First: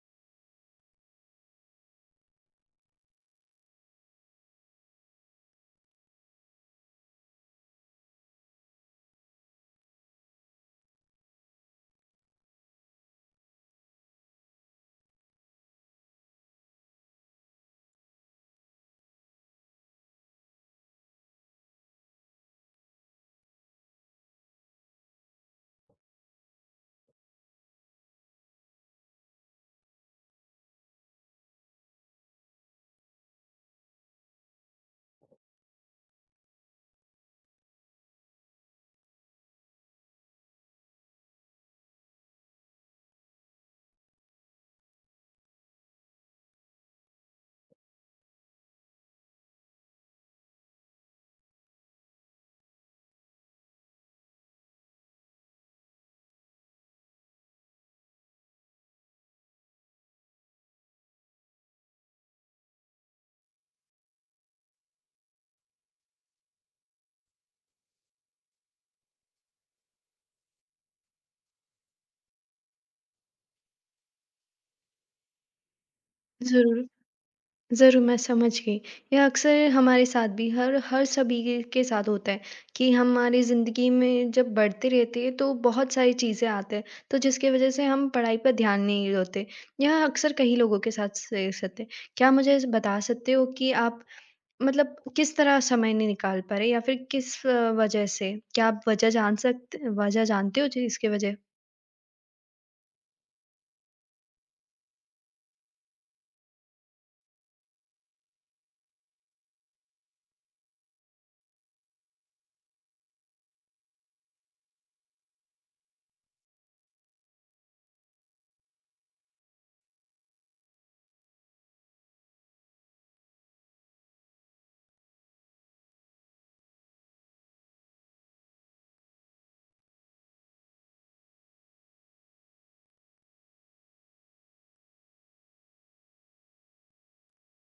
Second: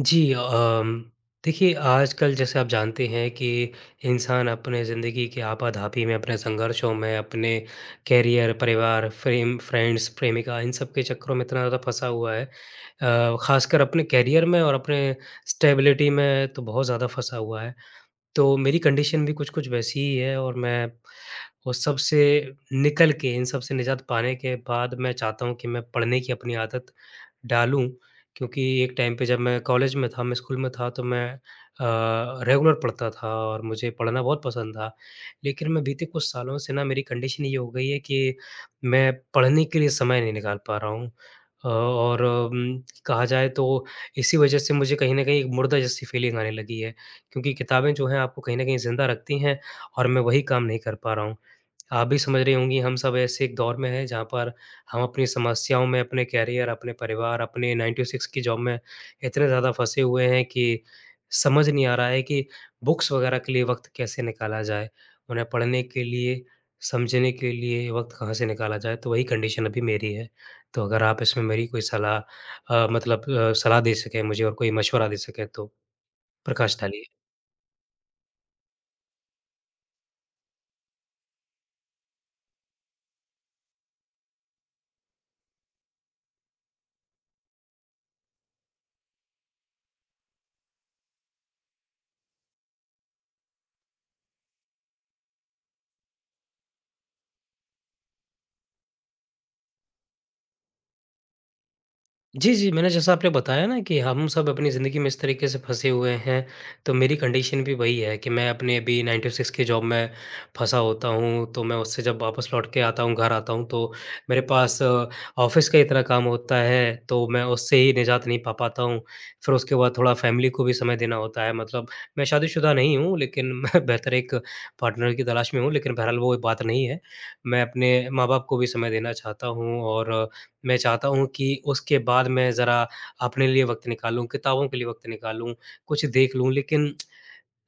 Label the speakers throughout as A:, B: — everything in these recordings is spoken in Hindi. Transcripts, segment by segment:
A: जी अ, अम देखिए आजकल जैसे आप जानते हैं कि इंसान अपने ज़िंदगी की आपाधापी में, अपने संघर्षों में, अपने कैरियर, परिवार, फ्रेम फ्रेंड्स, प्रेमिका इन सब के चक्करों में इतना ज़्यादा फँसा हुआ है अ, ख़ासकर अपने कैरियर में और अपने स्टेबिलिटी में तो बहुत ज़्यादा फँसा हुआ है। तो मेरी कंडीशन भी कुछ-कुछ वैसी ही है और मैं उस सब से निकल के, इन सब से निज़ात पाने के बाद मैं चाहता हूँ कि मैं पढ़ने की अपनी आदत डालूँ। क्योंकि एक टाइम पे जब मैं कॉलेज में था, मैं स्कूल में था तो मैं अ, रेगुलर पढ़ता था और मुझे पढ़ना बहुत पसंद था। लेकिन मैं बीते कुछ सालों से न मेरी कंडीशन ये हो गई है कि मैं पढ़ने के लिए समय नहीं निकाल पा रहा हूँ। अ, और उम, कहा जाए तो इसी वज़ह से मुझे कहीं न कहीं एक मुर्दा जैसी फ़ीलिंग आने लगी है। क्योंकि किताबें जो हैं आपको कहीं न कहीं ज़िंदा रखती हैं और मैं वही काम नहीं कर पा रहा हूँ। आप भी समझ रही होंगी हम सब ऐसे एक दौर में हैं जहाँ पर हम अपनी समस्याओं में अपने कैरियर, अपने परिवार, अपने 9 टू 6 की जॉब में इतने ज़्यादा फँसे हुए हैं कि समझ नहीं आ रहा है कि बुक्स वग़ैरह के लिए वक़्त कैसे निकाला जाए? उन्हें पढ़ने के लिए समझने के लिए वक़्त कहाँ से निकाला जाए? तो वही कंडीशन अभी मेरी है। तो अगर आप इसमें मेरी कोई सलाह अ, मतलब अ, सलाह दे सकें मुझे और कोई मशवरा दे सकें तो प्रकाश
B: ज़रूर।
A: डालिए।
B: ज़रूर मैं समझ गई। ये अक्सर हमारे साथ भी हर हर सभी के साथ होता है कि हमारी ज़िंदगी में जब बढ़ते रहते हैं तो बहुत सारी चीज़ें आते हैं। तो जिसके वज़ह से हम पढ़ाई पर ध्यान नहीं होते। यह अक्सर कई लोगों के साथ से सकते हैं। क्या मुझे ज बता सकते हो कि आप मतलब किस तरह समय नहीं निकाल पा रहे या फिर किस वज़ह से? क्या आप वज़ह जान सकते वज़ह जानते हो? जी इसकी वज़ह?
A: जी, जी। मैंने जैसा आपने बताया ना कि हम सब अपनी ज़िंदगी में इस तरीक़े से फँसे हुए हैं तो मेरी कंडीशन भी वही है कि मैं अपने अभी 9 टू 6 की जॉब में फँसा होता हूँ। तो मैं उससे जब वापस लौट के आता हूँ घर आता हूँ। तो मेरे पास ऑफ़िस का इतना काम होता है तो मैं उससे ही निजात नहीं पा पाता हूँ। फिर उसके बाद थोड़ा फैमिली को भी समय देना होता है। मतलब मैं शादी-शुदा नहीं हूँ लेकिन मैं बेहतर एक पार्टनर की तलाश में हूँ, लेकिन बहरहाल वो बात नहीं है। मैं अपने माँ-बाप को भी समय देना चाहता हूँ। और मैं चाहता हूँ कि उसके बाद मैं ज़रा अपने लिए वक़्त निकालूँ, किताबों के लिए वक़्त निकालूँ, कुछ देख लूँ। लेकिन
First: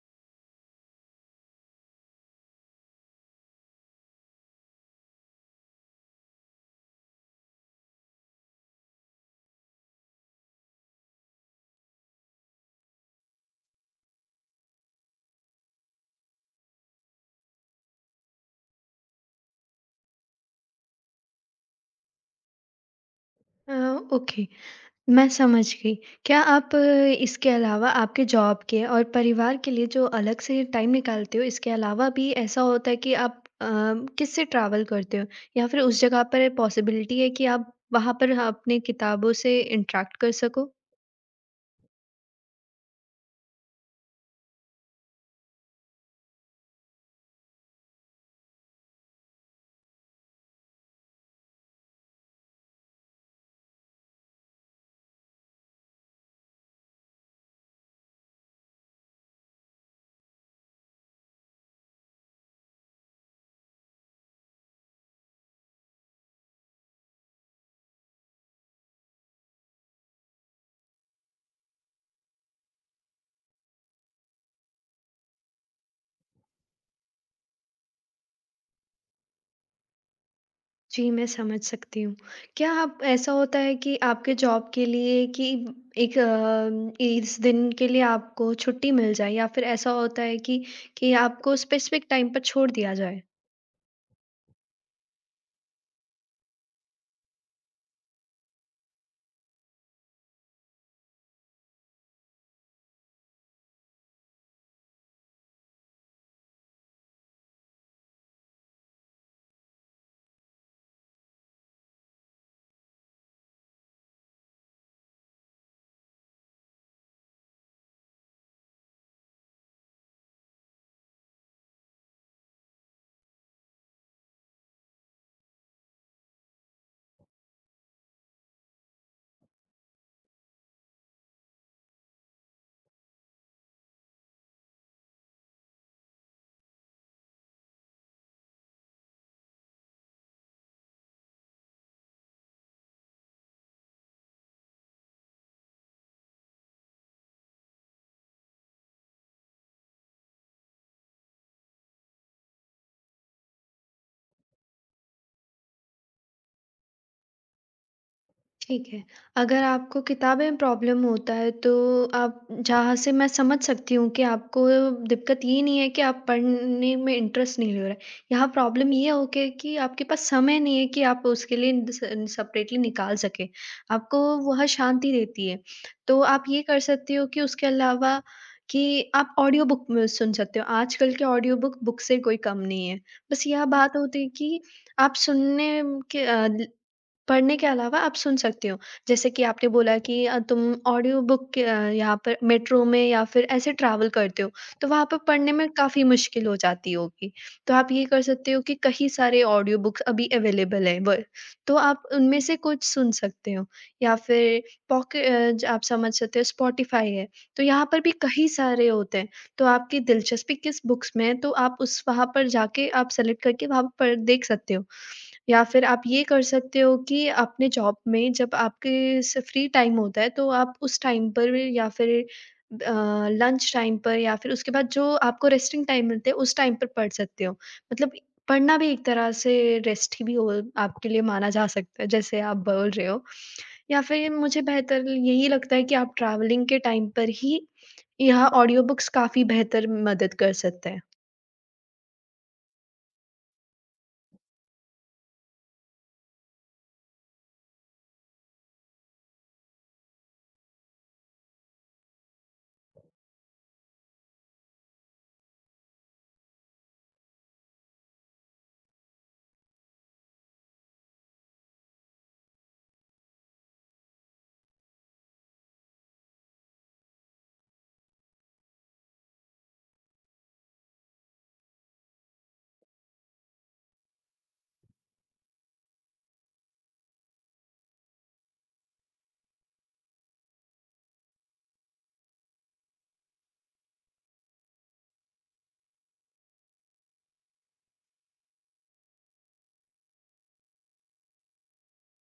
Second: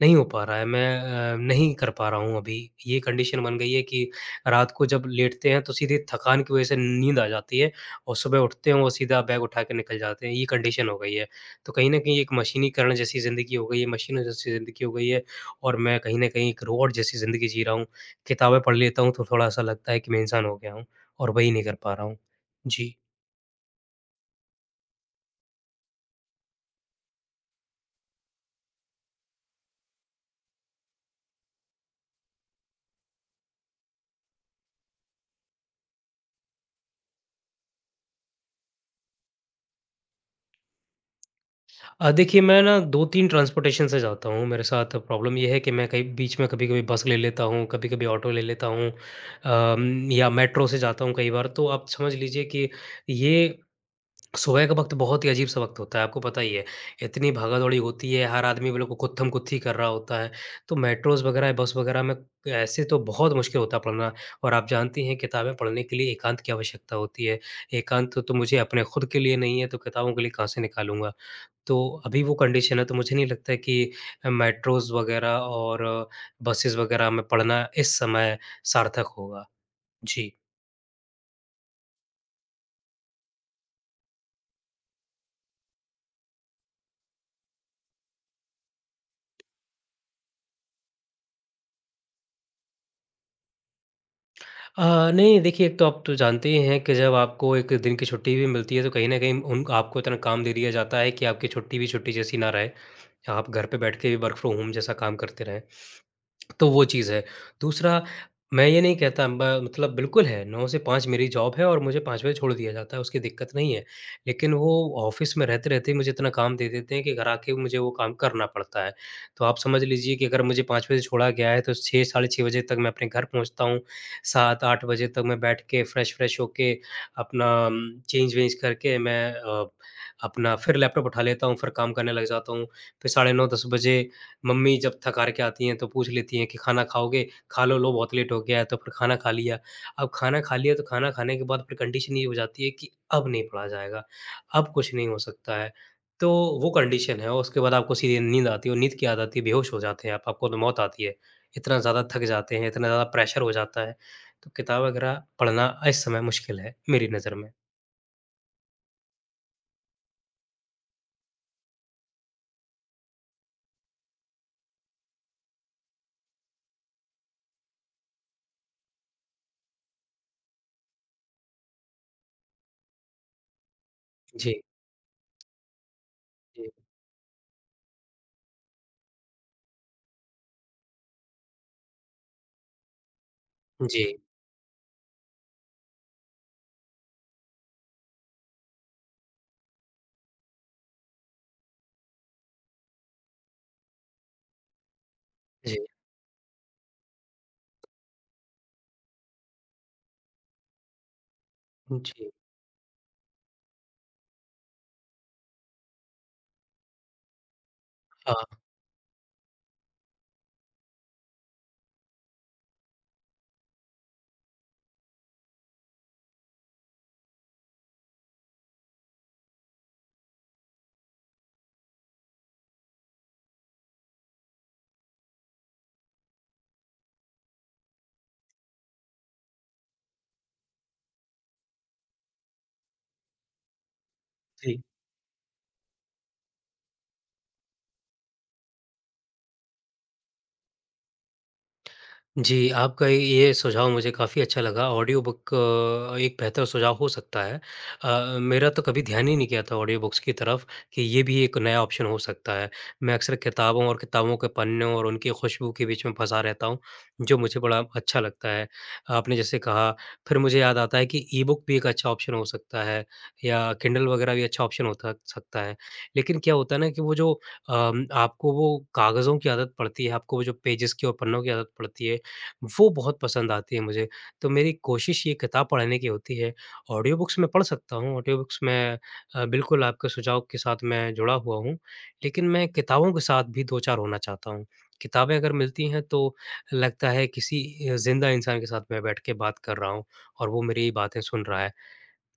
A: नहीं हो पा रहा है। मैं अ, नहीं कर पा रहा हूँ अभी। ये कंडीशन बन गई है कि रात को जब लेटते हैं तो सीधे थकान की वज़ह से नींद आ जाती है। और सुबह उठते हैं और सीधा बैग उठा के निकल जाते हैं ये कंडीशन हो गई है। तो कहीं न कहीं एक मशीनीकरण जैसी ज़िंदगी हो गई है, मशीनों जैसी ज़िंदगी हो गई है। और मैं कहीं न कहीं एक रोबॉट जैसी ज़िंदगी जी रहा हूँ। किताबें पढ़ लेता हूँ तो थोड़ा-सा लगता है कि मैं इंसान हो गया हूँ। और वही नहीं कर पा रहा हूँ। जी।
B: अ, ओके। मैं समझ गयी। क्या आप इसके अलावा आपके जॉब के और परिवार के लिए जो अलग से टाइम निकालते हो इसके अलावा भी ऐसा होता है कि आप अ, किससे ट्रैवल करते हो? या फिर उस जगह पर पॉसिबिलिटी है कि आप वहाँ पर ह अपनी किताबों से इंटरैक्ट कर सको?
A: अ, देखिए मैं ना 2-3 ट्रांसपोर्टेशन से जाता हूँ। मेरे साथ प्रॉब्लम ये है कि मैं कहीं बीच में कभी-कभी बस ले लेता हूँ। कभी-कभी ऑटो ले लेता हूँ। अ, म या मेट्रो से जाता हूँ कई बार। तो आप समझ लीजिए कि ये सुबह का वक़्त बहुत ही अजीब-सा वक़्त होता है, आपको पता ही है। इतनी भागा-दौड़ी होती है, हर आदमी को गुत्थम-गुत्थी कर रहा होता है। तो मेट्रोज़ वग़ैरह, बस वग़ैरह में ऐसे तो बहुत मुश्किल होता है पढ़ना। और आप जानती हैं किताबें पढ़ने के लिए एकांत की आवश्यकता होती है। एकांत तो मुझे अपने खुद के लिए नहीं है तो किताबों के लिए कहाँ से निकालूँगा। तो अभी वो कंडीशन है तो मुझे नहीं लगता है कि मेट्रोस वग़ैरह और बसेस वग़ैरह में पढ़ना इस समय सार्थक होगा। जी।
B: जी, मैं समझ सकती हूँ। क्या आप ऐसा होता है कि आपके जॉब के लिए कि 1 अ इस दिन के लिए आपको छुट्टी मिल जाए या फिर ऐसा होता है कि कि आपको स्पेसिफ़िक टाइम पर छोड़ दिया जाए?
A: अ, नहीं देखिए एक तो आप तो जानते ही हैं कि जब आपको 1 दिन की छुट्टी भी मिलती है तो कहीं न कहीं उन आपको इतना काम दे दिया जाता है कि आपकी छुट्टी भी छुट्टी जैसी ना रहे। आप घर पे बैठ के भी वर्क फ्रॉम होम जैसा काम करते रहें, तो वो चीज़ है। दूसरा मैं ये नहीं कहता ब मतलब बिल्कुल है, 9 से 5 मेरी जॉब है और मुझे 5 बजे छोड़ दिया जाता है उसकी दिक्कत नहीं है, लेकिन वो ऑफ़िस में रहते-रहते ही मुझे इतना काम दे देते हैं कि घर आ के मुझे वो काम करना पड़ता है। तो आप समझ लीजिए कि अगर मुझे 5 बजे छोड़ा गया है तो 6:00-6:30 बजे तक मैं अपने घर पहुँचता हूँ 7:00-8:00 बजे तक मैं बैठ के फ्रेश-व्रेश होके अपना अम चेंज-वेंज करके मैं अ, अपना फिर लैपटॉप उठा लेता हूँ फिर काम करने लग जाता हूँ। फिर 9:30-10:00 बजे मम्मी जब थक-हार के आती हैं तो पूछ लेती हैं कि खाना खाओगे? खालो लो बहुत लेट हो गया है, तो फिर खाना खा लिया। अब खाना खा लिया तो खाना खाने के बाद फिर कंडीशन ये हो जाती है कि अब नहीं पढ़ा जाएगा, अब कुछ नहीं हो सकता है। तो वो कंडीशन है और उसके बाद आपको सीधे नींद आती है, और नींद क्या आ जाती है सीधे बेहोश हो जाते हैं आप, आपको तो मौत आती है। इतना ज़्यादा थक जाते हैं इतना ज़्यादा प्रेशर हो जाता है, तो किताब वगैरह पढ़ना इस समय मुश्किल है, मेरी नज़र में।
B: ठीक है, अगर आपको किताबें में प्रॉब्लम होता है तो आप जहाँ से मैं समझ सकती हूँ कि आपको दिक्कत ये नहीं है कि आप पढ़ने में इंटरेस्ट नहीं ले रहे हैं यहाँ प्रॉब्लम ये हो गया कि आपके पास समय नहीं है कि आप उसके लिए इन द सेन्स सेपरेटली निकाल सकें आपको
A: जी।
B: वह शांति देती है। तो आप ये
A: जी।
B: कर सकते हो कि उसके अलावा कि आप ऑडियो बुक सुन सकते हो आजकल के ऑडियो बुक बुक से कोई कम नहीं है। बस यह बात
A: जी।
B: होती है कि आप सुनने म के आदि पढ़ने के अलावा आप सुन सकते हो जैसे कि आपने बोला कि तुम ऑडियो बुक यहाँ पर मेट्रो में या फिर ऐसे ट्रैवल करते हो तो वहाँ पे पढ़ने में
A: जी।
B: काफ़ी मुश्किल हो जाती होगी तो आप ये कर सकते हो कि कई सारे ऑडियो बुक्स अभी अवेलेबल है व तो आप
A: जी।
B: उनमें से कुछ सुन सकते हो या फिर पॉके अ, ज आप समझ सकते हो स्पॉटिफाई है तो यहाँ पर भी
A: हाँ।
B: कई सारे होते हैं तो आपकी दिलचस्पी किस बुक्स में है तो आप उस वहाँ पर जाके आप सेलेक्ट करके वहाँ पर देख सकते हो। या फिर आप ये कर सकते हो कि अपने जॉब में जब आपके जैसे फ्री टाइम होता है तो आप उस टाइम पर या फिर अ, लंच टाइम पर या फिर उसके बाद जो आपको रेस्टिंग टाइम मिलते है उस टाइम पर पढ़ सकते हो मतलब पढ़ना भी एक तरह से रेस्ट ही भी हुआ आपके लिए माना जा सकता है जैसे आप बोल रहे हो या फिर मुझे
A: जी।
B: बेहतर यही लगता है कि आप ट्रैवलिंग के टाइम पर ही यह ऑडियो बुक्स काफ़ी बेहतर मदद कर सकते हैं।
A: जी, आपका ये सुझाव मुझे काफ़ी अच्छा लगा, ऑडियो बुक अ, एक बेहतर सुझाव हो सकता है। अ, मेरा तो कभी ध्यान ही नहीं गया था ऑडियो बुक्स की तरफ, कि ये भी एक नया ऑप्शन हो सकता है, मैं अक्सर किताबों और किताबों के पन्ने और उनकी खुशबू के बीच में फँसा रहता हूँ, जो मुझे बड़ा अच्छा लगता है। आपने जैसे कहा, फिर मुझे याद आता है कि ई-बुक भी एक अच्छा ऑप्शन हो सकता है या किंडल वग़ैरह भी अच्छा ऑप्शन हो त सकता है, लेकिन क्या होता है ना कि वो जो अम आपको वो कागज़ों की आदत पड़ती है, आपको वो जो पेजेज़ की और पन्नों की आदत पड़ती है, वो बहुत पसंद आती है मुझे, तो मेरी कोशिश ये किताब पढ़ने की होती है, ऑडियो बुक्स मैं पढ़ सकता हूँ, ऑडियो बुक्स मैं अ, बिल्कुल आपके सुझाव के साथ मैं जुड़ा हुआ हूँ, लेकिन मैं किताबों के साथ भी दो-चार होना चाहता हूँ। किताबें अगर मिलती हैं, तो लगता है, किसी अ, ज़िंदा इंसान के साथ मैं बैठ के बात कर रहा हूँ और वो मेरी बातें सुन रहा है।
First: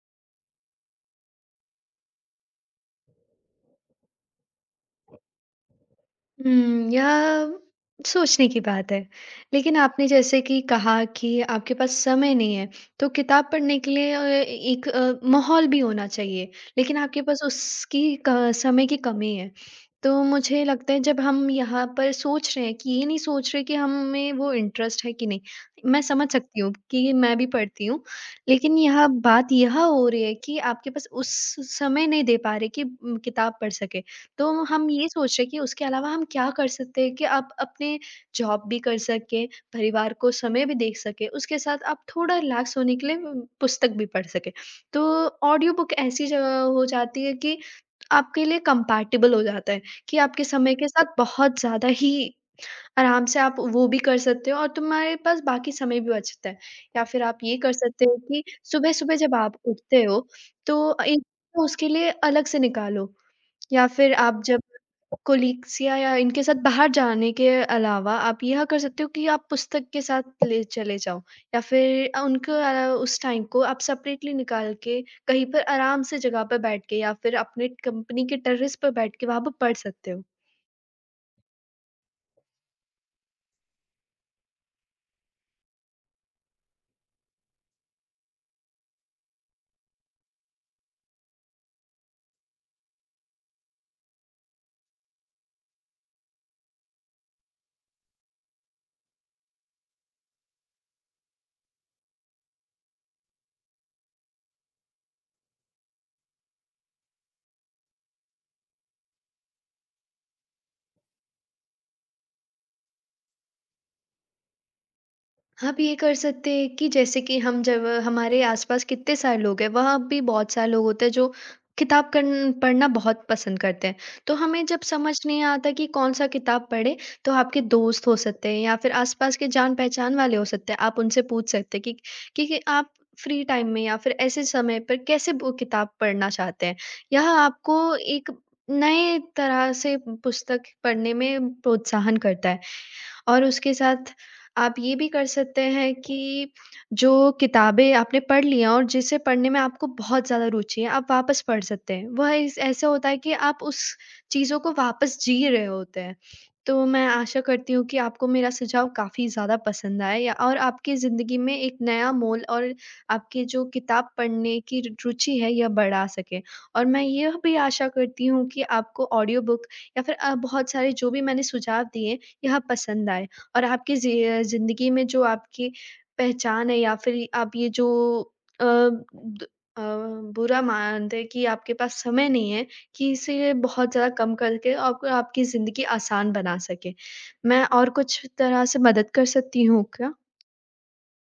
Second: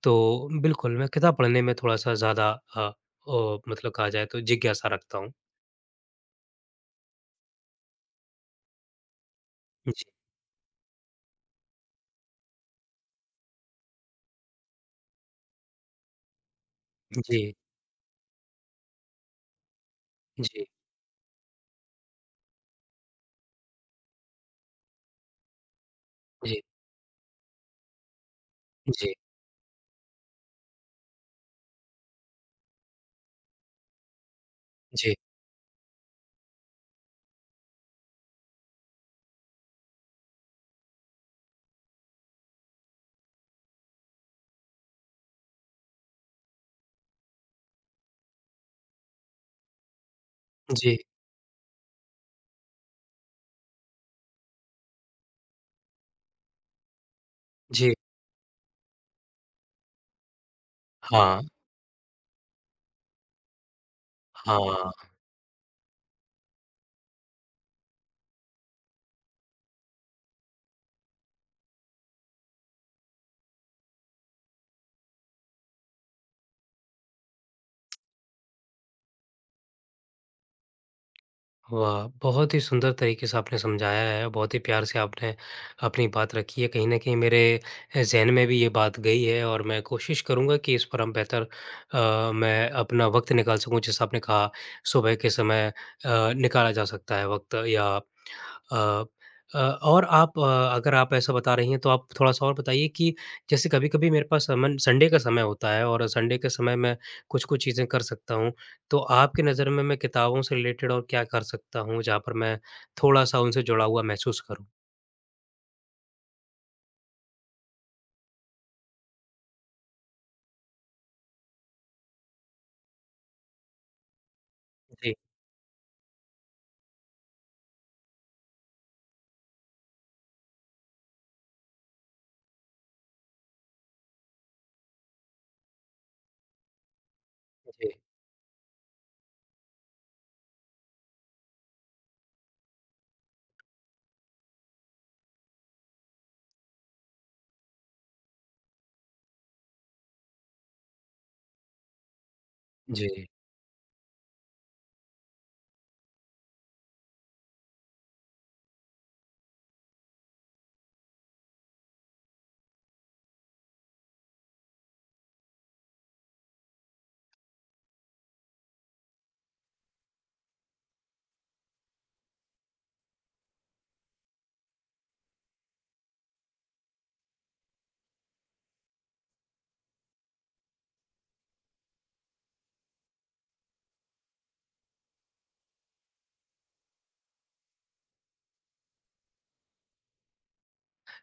A: तो बिल्कुल, मैं किताब पढ़ने में थोड़ा-सा ज़्यादा अ अ, मतलब कहा जाए, तो जिज्ञासा रखता हूँ।
B: हुँ। यह, सोचने की बात है, लेकिन
A: हुँ,
B: आपने
A: जी।
B: जैसे कि कहा कि आपके पास समय नहीं है, तो किताब पढ़ने के लिए अ, एक अ, माहौल भी होना चाहिए। लेकिन
A: उ
B: आपके पास
A: जी।
B: उसकी क समय की कमी है। तो मुझे
A: जी।
B: लगता है, जब हम यहाँ पर सोच रहे हैं कि ये नहीं सोच रहे कि हमें वो इंटरेस्ट है, कि नहीं? मैं समझ
A: जी।
B: सकती हूँ क्योंकि मैं भी पढ़ती हूँ, लेकिन यहाँ
A: जी।
B: बात यह हो रही है कि आपके उस स समय नहीं दे पा रहे कि उम, किताब पढ़ सकें। तो हम ये
A: जी।
B: सोच रहे हैं कि उसके अलावा हम क्या कर सकते हैं कि आप अपने जॉब भी कर सकें, परिवार को समय भी दे सकें, उसके साथ आप थोड़ा रिलैक्स होने के लिए ब पुस्तक भी पढ़ सकें। तो ऑडियो बुक ऐसी जगह हो जाती है कि आपके लिए कम्पैटिबल हो जाता है कि आपके समय के
A: जी।
B: साथ बहुत ज़्यादा ही आराम से आप वो भी कर सकते हो और तुम्हारे पास बाकी समय भी बचता है। या फिर आप ये कर
A: जी।
B: सकते हो कि सुबह-सुबह जब आप उठते हो, तो अ, एक
A: हाँ।
B: उसके लिए अलग से निकालो या फिर आप जब
A: हाँ।
B: कॉलीग्स या या इनके साथ बाहर जाने के अलावा, आप यह कर सकते हो कि आप पुस्तक के साथ तले चले जाओ या फिर अ, उनके वाला, उस टाइम को आप सेपरेटली निकाल के कहीं पर आराम से जगह पे बैठ के या फिर अपने कंपनी के टेरेस पे बैठ के वहाँ पर पढ़ सकते हो।
A: वाह! बहुत ही सुंदर तरीके से आपने समझाया है, बहुत ही प्यार से आपने अपनी बात रखी है। कहीं न कहीं मेरे अ, ज़हन में भी ये बात गई है और मैं कोशिश करूँगा कि इस पर हम बेहतर अ, मैं अपना वक़्त निकाल सकूँ, जैसा आपने कहा, सुबह के समय अ, निकाला जा सकता है वक़्त या प अ अ, और आप अगर आप ऐसा बता रही हैं, तो आप थोड़ा-सा और बताइए कि जैसे कभी-कभी मेरे पास अमूमन संडे का समय होता है और संडे के समय, मैं कुछ-कुछ चीज़ें कर सकता हूँ, तो आपकी नज़र में मैं किताबों से रिलेटेड और क्या कर सकता हूँ, जहाँ पर मैं थोड़ा-सा उनसे जुड़ा हुआ महसूस करूँ?
B: आप ये कर सकते हैं कि जैसे कि हम जब हमारे आस-पास कितने सारे लोग हैं वहाँ भी बहुत सारे लोग होते हैं जो किताब कन्न पढ़ना बहुत पसंद करते हैं। तो हमें जब समझ
A: जी।
B: नहीं आता कि कौन-सा किताब पढ़े, तो आपके दोस्त हो सकते हैं या फिर आसपास के जान-पहचान वाले हो सकते हैं, आप उनसे पूछ सकते हैं कि कि आप फ़्री टाइम में या फिर ऐसे समय पे कैसे वो किताब पढ़ना चाहते हैं? यह
A: अ, जी।
B: आपको एक नए तरह से पुस्तक पढ़ने में प्रोत्साहन करता है। और उसके साथ आप ये भी कर सकते हैं कि, जो किताबें आपने पढ़ ली हैं और जिसे पढ़ने में आपको बहुत ज़्यादा रूचि है आप वापस पढ़ सकते हैं। वह इस ऐसा होता है
A: जी।
B: कि आप उस चीज़ों को वापस जी रहे होते हैं। तो मैं आशा करती हूँ कि आपको मेरा सुझाव काफ़ी ज़्यादा पसंद आए, या और आपकी ज़िन्दगी में एक नया मोल और आपकी जो किताब पढ़ने की रू रूचि है यह बढ़ा सके। और मैं यह भी आशा करती हूँ कि आपको ऑडियो बुक या फिर अ, बहुत सारे जो भी मैंने सुझाव दिए, यह पसंद आए। और आपकी ज़ि अ, ज़िन्दगी में जो आपकी पहचान है या फिर आप ये जो अ द अ, बुरा मानते हैं कि आपके पास समय नहीं है, कि इसीलिए बहुत ज़्यादा कम करके आप आपकी ज़िन्दगी आसान बना सके। मैं और कुछ तरह से मदद कर सकती हूँ क्या?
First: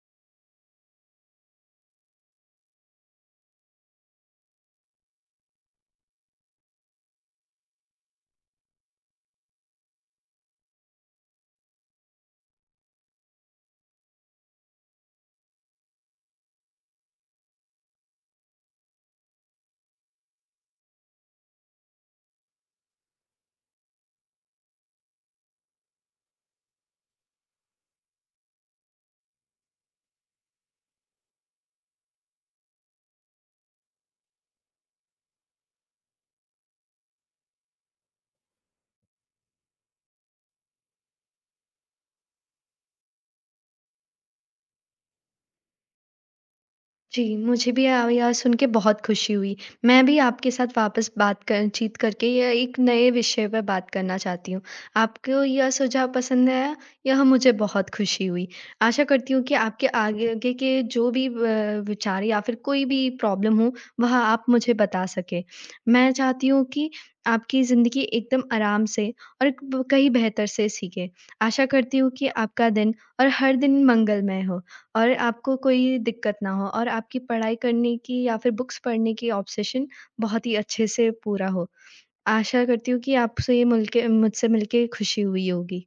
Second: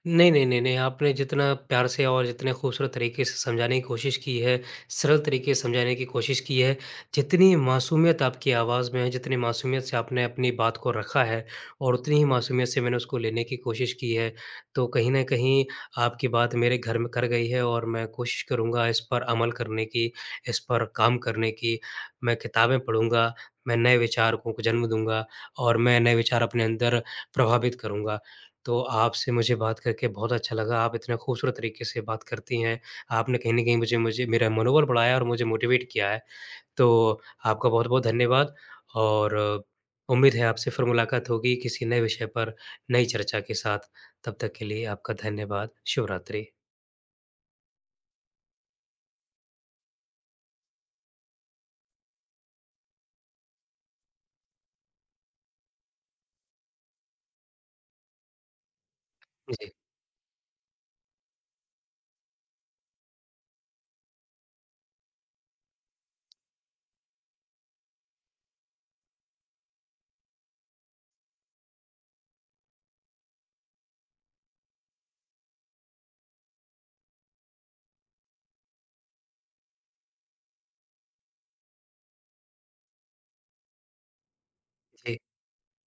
A: नहीं-नहीं, नहीं-नहीं, आपने जितना प्यार से और जितने खूबसूरत तरीक़े से समझाने की कोशिश की है, सरल तरीक़े से समझाने की कोशिश की है, जितनी मासूमियत आपकी आवाज़ में है, जितनी मासूमियत से आपने अपनी बात को रखा है और उतनी ही मासूमियत से मैंने उसको लेने की कोशिश की है। तो कहीं न कहीं आपकी बात मेरे घर म कर गई है और मैं कोशिश करूँगा इस पर अमल करने की, इस पर काम करने की मैं किताबें पढ़ूँगा, मैं नए विचारकों को जन्म दूँगा और मैं नए विचार अपने अंदर प्रभावित करूँगा तो आपसे मुझे बात करके बहुत अच्छा लगा। आप इतने खूबसूरत तरीक़े से बात करती हैं, आपने कहीं न कहीं मुझे मुझे मेरा मनोबल बढ़ाया और मुझे मोटिवेट किया है। तो आपका बहुत-बहुत धन्यवाद और उम्मीद है आपसे फिर मुलाकात होगी किसी नए विषय पर नई चर्चा के साथ तब तक के लिए आपका धन्यवाद। शुभरात्रि।
B: जी, मुझे भी अब यह सुन के बहुत खुशी हुई, मैं भी आपके साथ वापस बात क चीत करके य एक नए विषय पे बात करना चाहती हूँ। आपको यह सुझाव पसंद आया यह मुझे बहुत खुशी हुई। आशा करती हूँ कि
A: जी।
B: आपके आगे के जो भी ब विचार या फिर कोई भी प्रॉब्लम हो, वह आप मुझे बता सके। मैं चाहती हूँ कि आपकी ज़िंदगी एकदम आराम से और कहीं ब बेहतर से सीखें। आशा करती हूँ कि आपका दिन और हर दिन मंगलमय हो और आपको कोई दिक्कत ना हो और आपकी पढ़ाई करने की या फिर बुक्स पढ़ने की ऑब्सेशन बहुत ही अच्छे से पूरा हो। आशा करती हूँ कि आपसे मिलके मुझसे मिलके
A: जी।
B: खुशी हुई होगी।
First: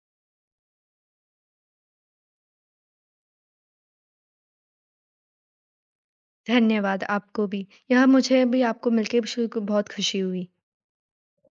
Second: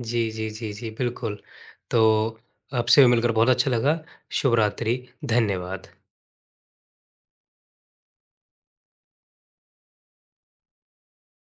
A: जी, जी, जी, जी। बिल्कुल, तो आपसे भी मिलकर बहुत अच्छा लगा शुभरात्रि, धन्यवाद।
B: धन्यवाद आपको भी। यह मुझे भी आपको मिलके शु को बहुत खुशी हुई।